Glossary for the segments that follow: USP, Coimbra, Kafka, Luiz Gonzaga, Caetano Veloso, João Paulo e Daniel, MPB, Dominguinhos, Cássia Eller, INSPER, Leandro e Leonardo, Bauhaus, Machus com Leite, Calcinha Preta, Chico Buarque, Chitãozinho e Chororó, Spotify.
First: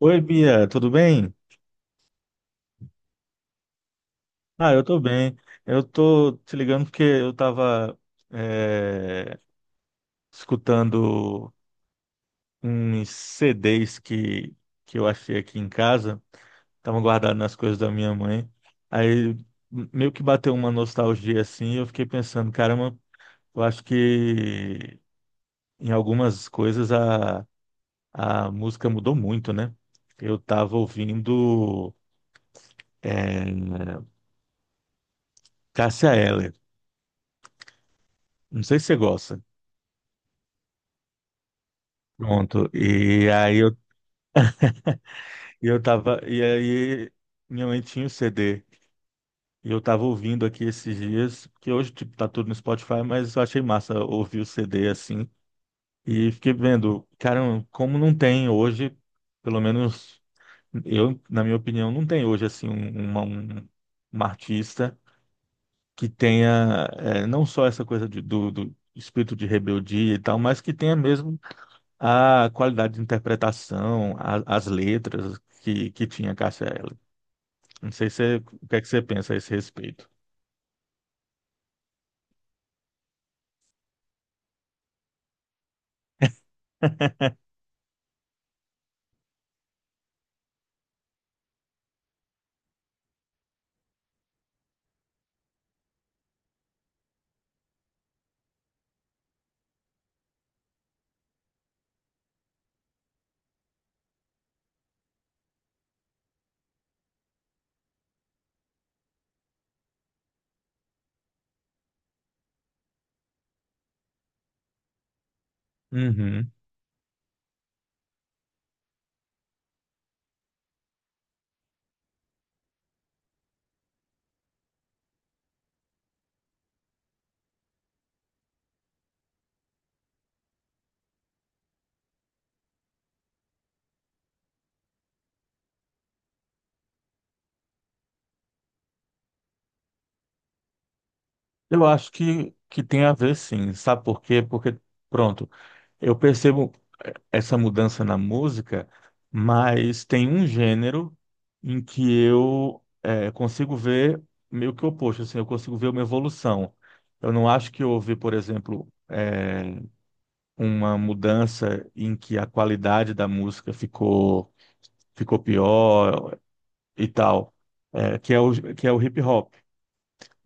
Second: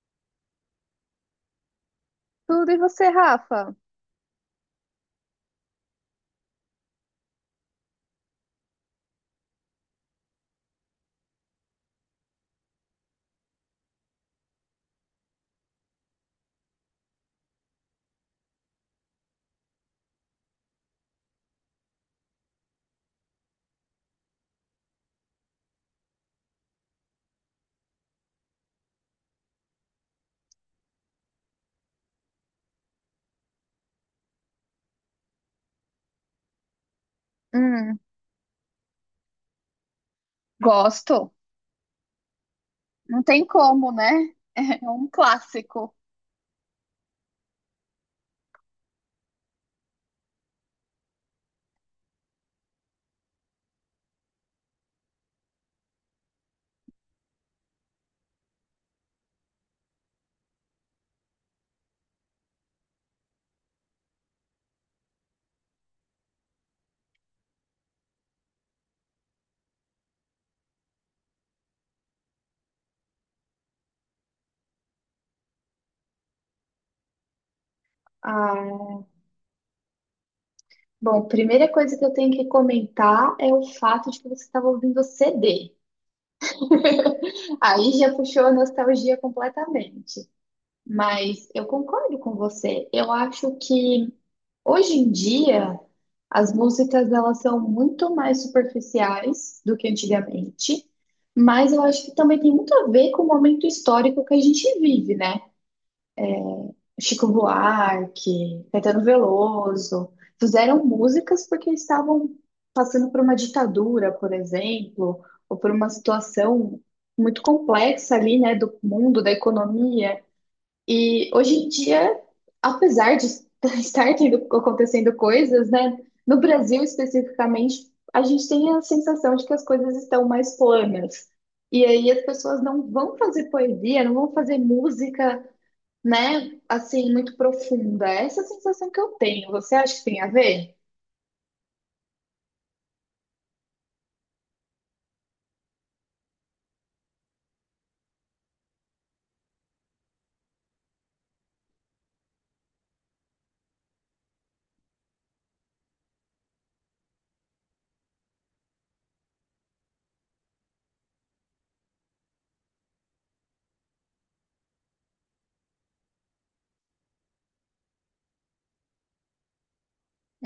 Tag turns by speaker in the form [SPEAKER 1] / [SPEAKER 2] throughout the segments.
[SPEAKER 1] Oi, Bia, tudo bem?
[SPEAKER 2] Tudo e você, Rafa?
[SPEAKER 1] Ah, eu tô bem. Eu tô te ligando porque eu tava é, escutando uns CDs que eu achei aqui em casa, estavam guardados nas coisas da minha mãe. Aí meio que bateu uma nostalgia assim, e eu fiquei pensando, caramba, eu acho que em algumas coisas a música mudou muito, né? Eu tava ouvindo é, Cássia Eller.
[SPEAKER 2] Hum,
[SPEAKER 1] Não sei se você gosta.
[SPEAKER 2] gosto.
[SPEAKER 1] Pronto.
[SPEAKER 2] Não
[SPEAKER 1] E
[SPEAKER 2] tem
[SPEAKER 1] aí eu,
[SPEAKER 2] como, né? É um
[SPEAKER 1] eu
[SPEAKER 2] clássico.
[SPEAKER 1] tava. E aí minha mãe tinha o CD. E eu tava ouvindo aqui esses dias, que hoje, tipo, tá tudo no Spotify, mas eu achei massa ouvir o CD assim. E fiquei vendo, cara, como não tem hoje, pelo menos eu, na minha opinião, não tem hoje assim uma artista que tenha não só essa coisa do espírito de rebeldia e tal, mas que tenha mesmo a qualidade de interpretação, as letras que tinha Cássia Eller. Não sei se, o que é que você
[SPEAKER 2] Ah,
[SPEAKER 1] pensa a esse respeito.
[SPEAKER 2] bom, primeira coisa que eu tenho que comentar é o fato de que você estava ouvindo CD. Aí já puxou a nostalgia completamente. Mas eu concordo com você. Eu acho que hoje em dia as músicas elas são muito mais superficiais do que antigamente, mas eu acho que também tem muito a ver com o momento histórico que a gente vive, né? Chico Buarque, Caetano Veloso, fizeram músicas porque estavam passando por uma ditadura, por exemplo, ou por uma
[SPEAKER 1] Uhum.
[SPEAKER 2] situação muito complexa ali, né, do mundo, da economia. E hoje em dia, apesar de estar tendo, acontecendo coisas, né, no Brasil especificamente, a gente tem a sensação de que as coisas estão mais planas. E aí as pessoas não vão fazer poesia, não vão fazer música, né, assim, muito profunda. Essa é a sensação que eu tenho. Você acha que tem a ver?
[SPEAKER 1] Eu acho que tem a ver, sim, sabe por quê? Porque, pronto, eu percebo essa mudança na música, mas tem um gênero em que eu consigo ver meio que o oposto, assim, eu consigo ver uma evolução. Eu não acho que houve, por exemplo, uma mudança em que a qualidade da música ficou, pior e tal, que é o hip hop.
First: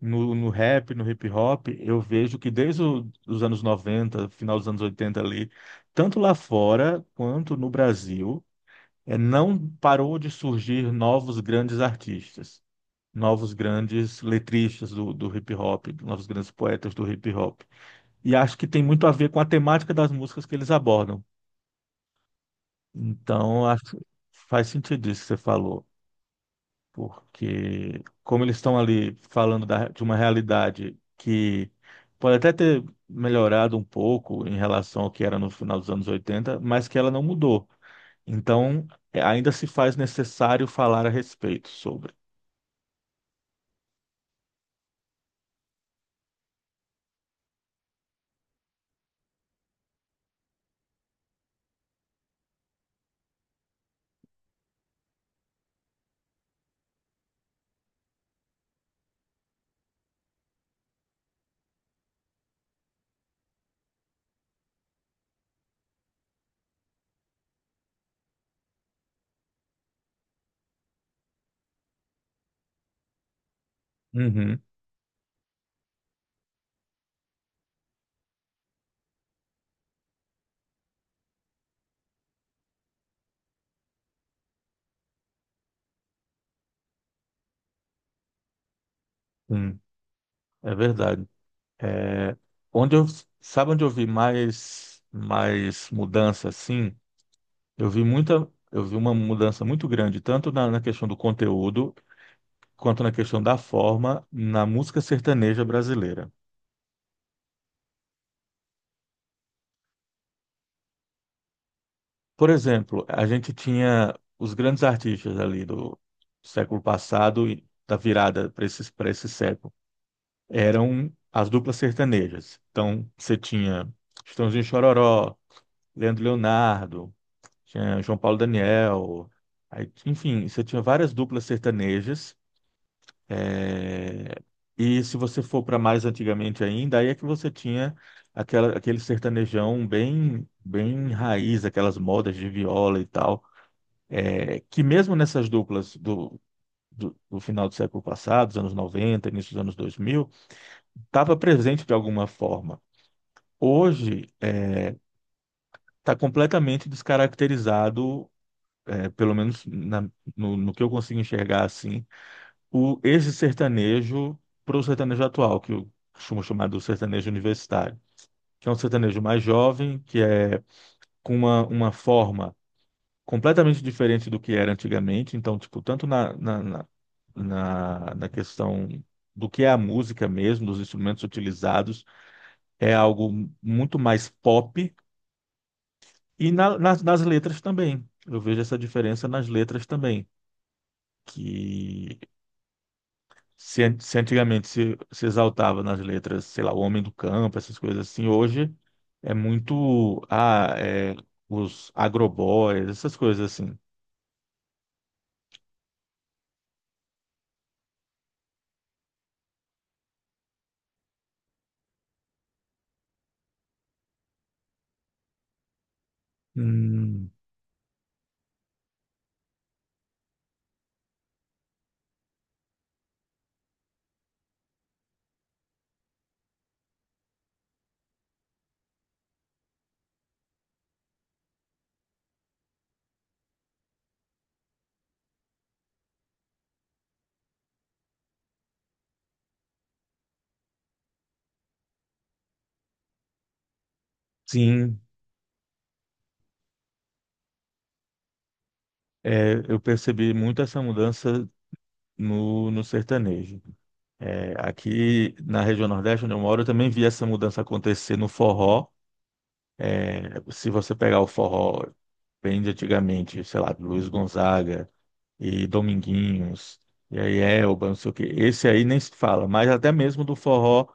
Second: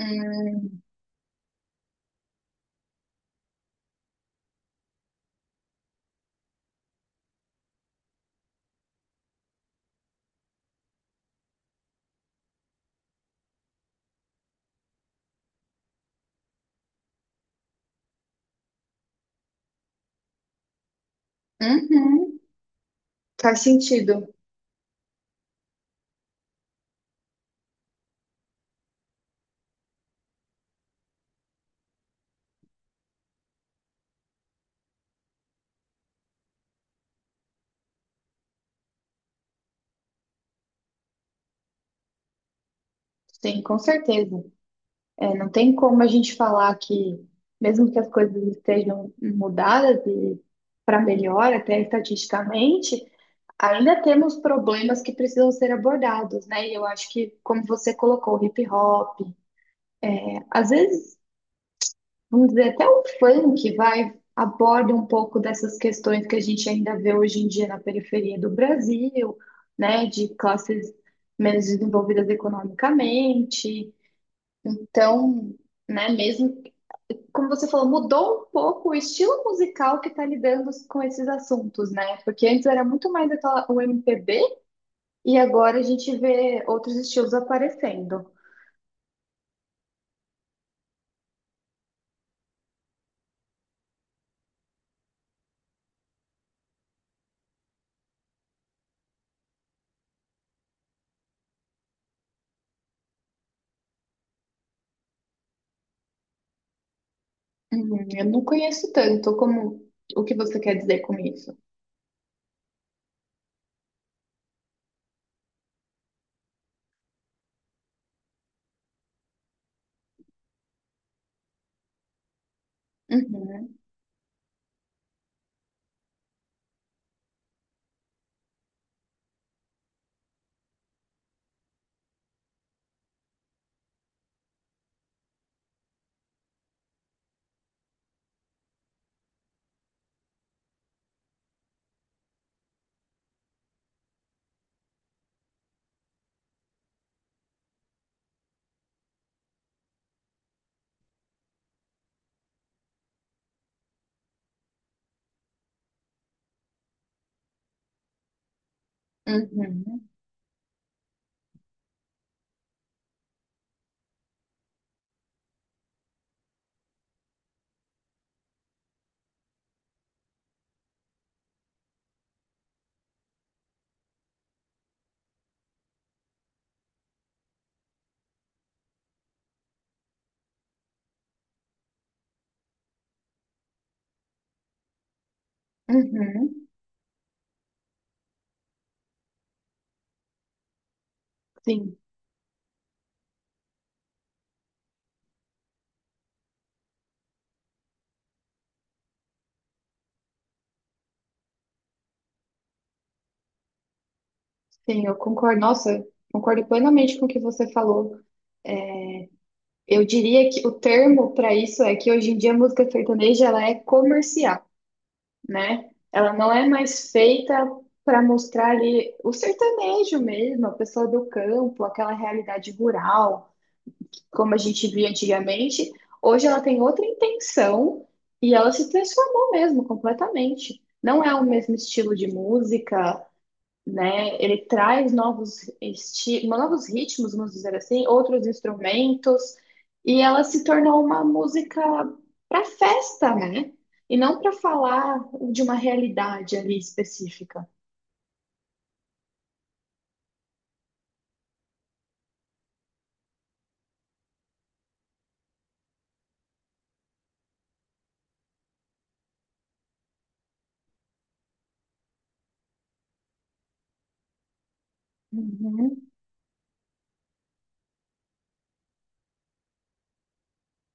[SPEAKER 1] No rap, no hip hop, eu vejo que desde os anos 90, final dos anos 80 ali, tanto lá fora quanto no Brasil, não parou de surgir novos grandes artistas, novos grandes letristas do hip hop, novos grandes poetas do hip hop. E acho que tem muito a ver com a temática das músicas que eles abordam.
[SPEAKER 2] uhum, faz
[SPEAKER 1] Então, acho,
[SPEAKER 2] sentido.
[SPEAKER 1] faz sentido isso que você falou, porque como eles estão ali falando de uma realidade que pode até ter melhorado um pouco em relação ao que era no final dos anos 80, mas que ela não mudou. Então, ainda se faz necessário falar a respeito sobre.
[SPEAKER 2] Sim, com certeza. É, não tem como a gente falar que, mesmo que as coisas estejam mudadas e para melhor, até estatisticamente, ainda temos problemas que precisam ser abordados, né? E eu acho que, como você colocou, o hip hop, às vezes, vamos dizer, até o funk vai aborda um pouco dessas questões que a gente ainda vê hoje em dia na periferia do Brasil, né? De classes menos desenvolvidas economicamente.
[SPEAKER 1] Uhum,
[SPEAKER 2] Então, né, mesmo como você falou, mudou um pouco o estilo musical que está lidando com esses assuntos, né? Porque antes era muito mais aquela- o MPB e agora a gente vê outros estilos aparecendo.
[SPEAKER 1] sim, é verdade. É, onde eu, sabe onde eu vi mais mudança, assim? Eu vi uma mudança muito grande, tanto na questão do conteúdo, quanto na questão da forma, na música sertaneja brasileira.
[SPEAKER 2] Uhum, eu não conheço tanto como o que você quer dizer com isso.
[SPEAKER 1] Por exemplo, a gente tinha os grandes artistas ali do século passado e da virada para esse, século, eram as duplas sertanejas. Então, você
[SPEAKER 2] Uhum,
[SPEAKER 1] tinha Chitãozinho e Chororó, Leandro e Leonardo, tinha João Paulo e Daniel, aí, enfim, você tinha várias duplas sertanejas. É, E se você for para mais antigamente ainda, aí é que você tinha aquele sertanejão bem, bem raiz, aquelas modas de viola e tal. Que mesmo nessas duplas do final do século passado, dos anos 90, início dos anos 2000, estava presente de alguma forma. Hoje está completamente descaracterizado, pelo menos
[SPEAKER 2] uhum,
[SPEAKER 1] no que eu consigo enxergar assim, esse sertanejo, para o sertanejo atual, que eu costumo chamar do sertanejo universitário, que é um sertanejo mais jovem, que é com uma, forma completamente diferente do que era antigamente. Então, tipo, tanto na questão do que é a música mesmo, dos instrumentos utilizados, é algo muito mais pop. E
[SPEAKER 2] uhum.
[SPEAKER 1] nas letras também. Eu vejo essa diferença nas letras também.
[SPEAKER 2] Sim,
[SPEAKER 1] Que, se se antigamente se exaltava nas letras, sei lá, o homem do campo, essas coisas assim, hoje é muito os agroboys, essas coisas assim.
[SPEAKER 2] sim, eu concordo. Nossa, concordo plenamente com o que você falou. Eu diria que o termo para isso é que hoje em dia a música sertaneja ela é comercial. Né? Ela não é mais
[SPEAKER 1] Hum,
[SPEAKER 2] feita para mostrar ali o sertanejo mesmo, a pessoa do campo, aquela realidade rural, como a gente via antigamente. Hoje ela tem outra intenção e ela se transformou mesmo completamente. Não é o mesmo estilo de música, né? Ele traz novos esti novos ritmos, vamos dizer assim, outros instrumentos, e ela se tornou uma música para festa, né? E não para
[SPEAKER 1] sim,
[SPEAKER 2] falar de uma realidade ali específica.
[SPEAKER 1] eu percebi muito essa mudança no sertanejo. Aqui na região Nordeste, onde eu moro, eu também vi essa mudança acontecer no forró. Se você pegar o forró bem de antigamente, sei lá, Luiz Gonzaga e
[SPEAKER 2] Uhum,
[SPEAKER 1] Dominguinhos, e aí Elba, não sei o quê. Esse aí nem se fala, mas até mesmo do forró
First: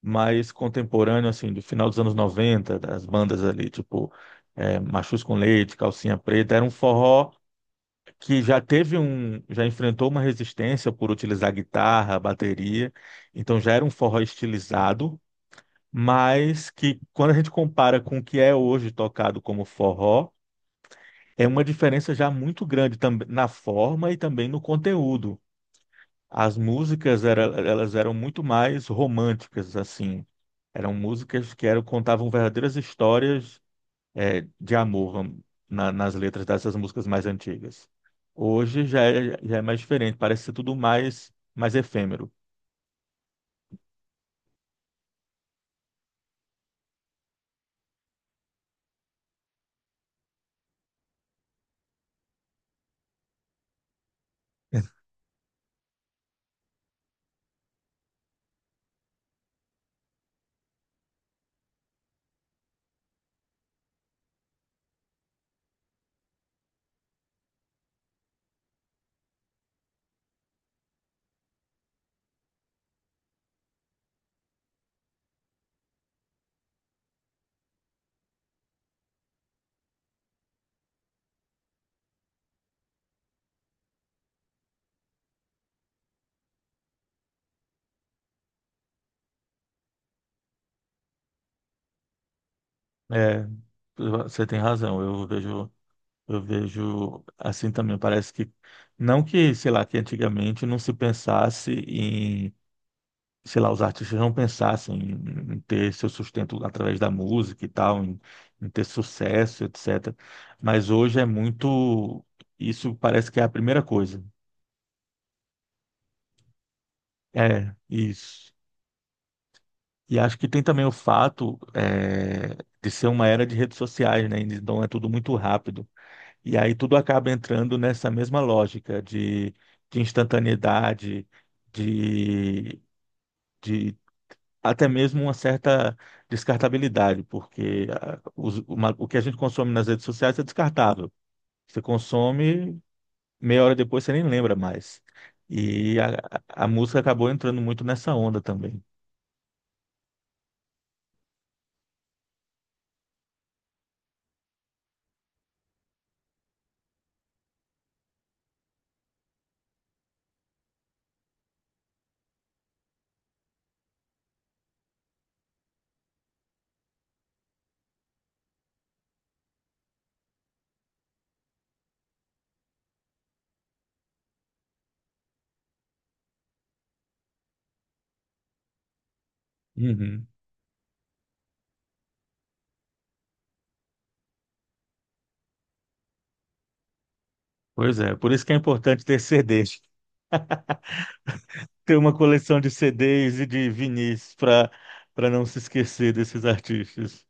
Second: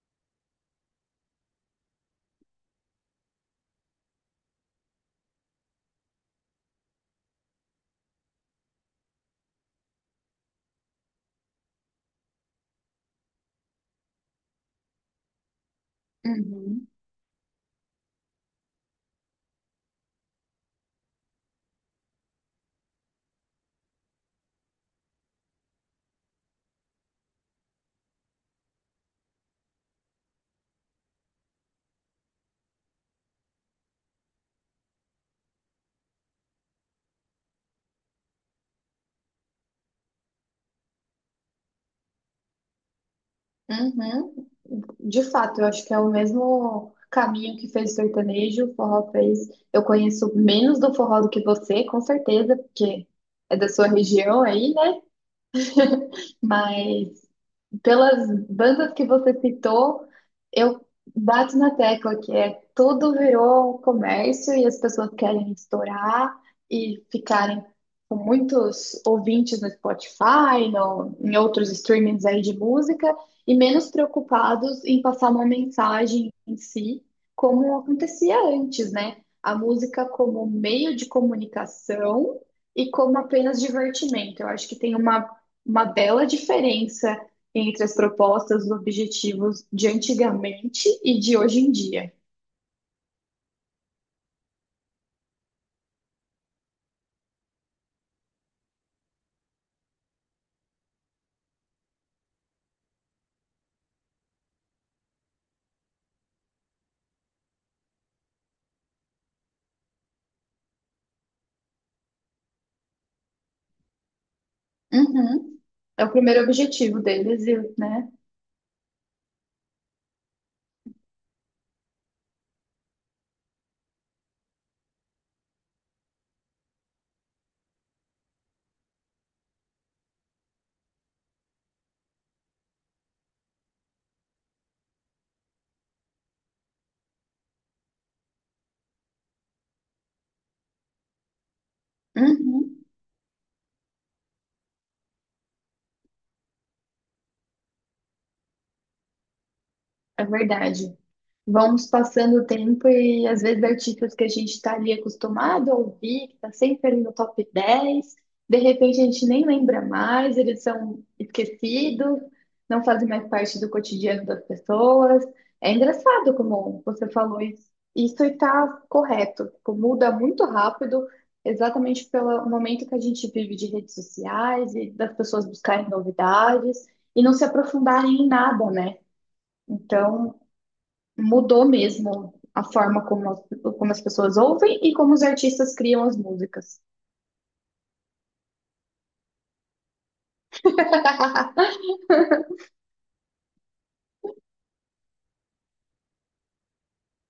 [SPEAKER 1] mais contemporâneo, assim, do final dos anos 90, das bandas ali, tipo Machus com Leite, Calcinha Preta, era um forró que já enfrentou uma resistência por utilizar guitarra, bateria, então já era um forró estilizado, mas
[SPEAKER 2] uhum,
[SPEAKER 1] que quando a gente compara com o que é hoje tocado como forró, é uma diferença já muito grande também na forma e também no conteúdo. Elas eram muito mais românticas, assim. Eram músicas contavam verdadeiras histórias, de amor, na- nas letras dessas músicas mais antigas. Hoje já é, mais diferente, parece ser tudo mais, efêmero.
[SPEAKER 2] uhum. De fato, eu acho que é o mesmo caminho que fez o sertanejo, o forró fez. Eu conheço menos do forró do que você, com certeza, porque é da sua região aí, né? Mas pelas bandas que você citou, eu bato na tecla que é tudo virou comércio e as pessoas querem estourar e ficarem com muitos ouvintes no Spotify, no, em outros streamings aí de música, e menos preocupados em passar uma mensagem em si, como acontecia antes, né? A música como meio de comunicação e como apenas divertimento. Eu acho que tem uma bela diferença entre as propostas, os objetivos de antigamente e de hoje em dia.
[SPEAKER 1] É, você tem razão. eu vejo assim também. Parece que não que, sei lá, que antigamente não se pensasse, sei lá, os artistas não pensassem em, ter seu sustento através da música e tal, em ter sucesso, etc. Mas hoje isso parece que é a primeira coisa.
[SPEAKER 2] Uhum. É o primeiro objetivo deles, e,
[SPEAKER 1] É,
[SPEAKER 2] né?
[SPEAKER 1] isso. E acho que tem também o fato, de ser uma era de redes sociais, né? Então é tudo muito rápido. E aí tudo acaba entrando nessa mesma lógica de, instantaneidade, de, de até mesmo uma certa descartabilidade, porque o que a gente consome nas redes sociais é descartável. Você consome,
[SPEAKER 2] Uhum.
[SPEAKER 1] meia hora depois você nem lembra mais. E a música acabou entrando muito nessa onda também.
[SPEAKER 2] É verdade. Vamos passando o tempo e às vezes artistas que a gente está ali acostumado a ouvir, que está sempre ali no top 10 de repente a gente nem lembra mais, eles são esquecidos, não fazem mais parte do cotidiano das pessoas. É engraçado como você falou isso. Isso está correto, tipo, muda muito rápido, exatamente pelo momento que a gente vive de redes sociais e das pessoas buscarem novidades e não se aprofundarem em nada, né?
[SPEAKER 1] Uhum.
[SPEAKER 2] Então, mudou mesmo a forma como as pessoas ouvem e como os artistas criam as músicas.
[SPEAKER 1] Pois é, por isso que é importante ter CDs, ter uma coleção de CDs e de vinis para não se esquecer desses artistas.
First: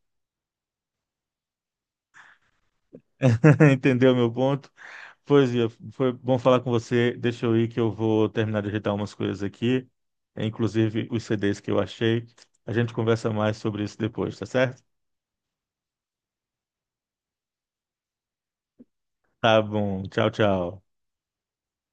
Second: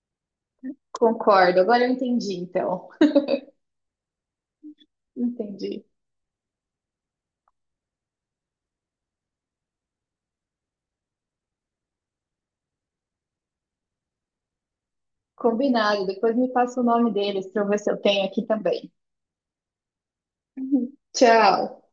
[SPEAKER 2] Concordo, agora eu entendi, então.
[SPEAKER 1] Entendeu meu ponto? Pois é,
[SPEAKER 2] Entendi.
[SPEAKER 1] foi bom falar com você. Deixa eu ir que eu vou terminar de ajeitar umas coisas aqui, inclusive os CDs que eu achei. A gente conversa mais sobre isso depois, tá certo?
[SPEAKER 2] Combinado, depois me passa o nome deles para eu ver se eu tenho aqui também.
[SPEAKER 1] Tá bom. Tchau, tchau.
[SPEAKER 2] Tchau.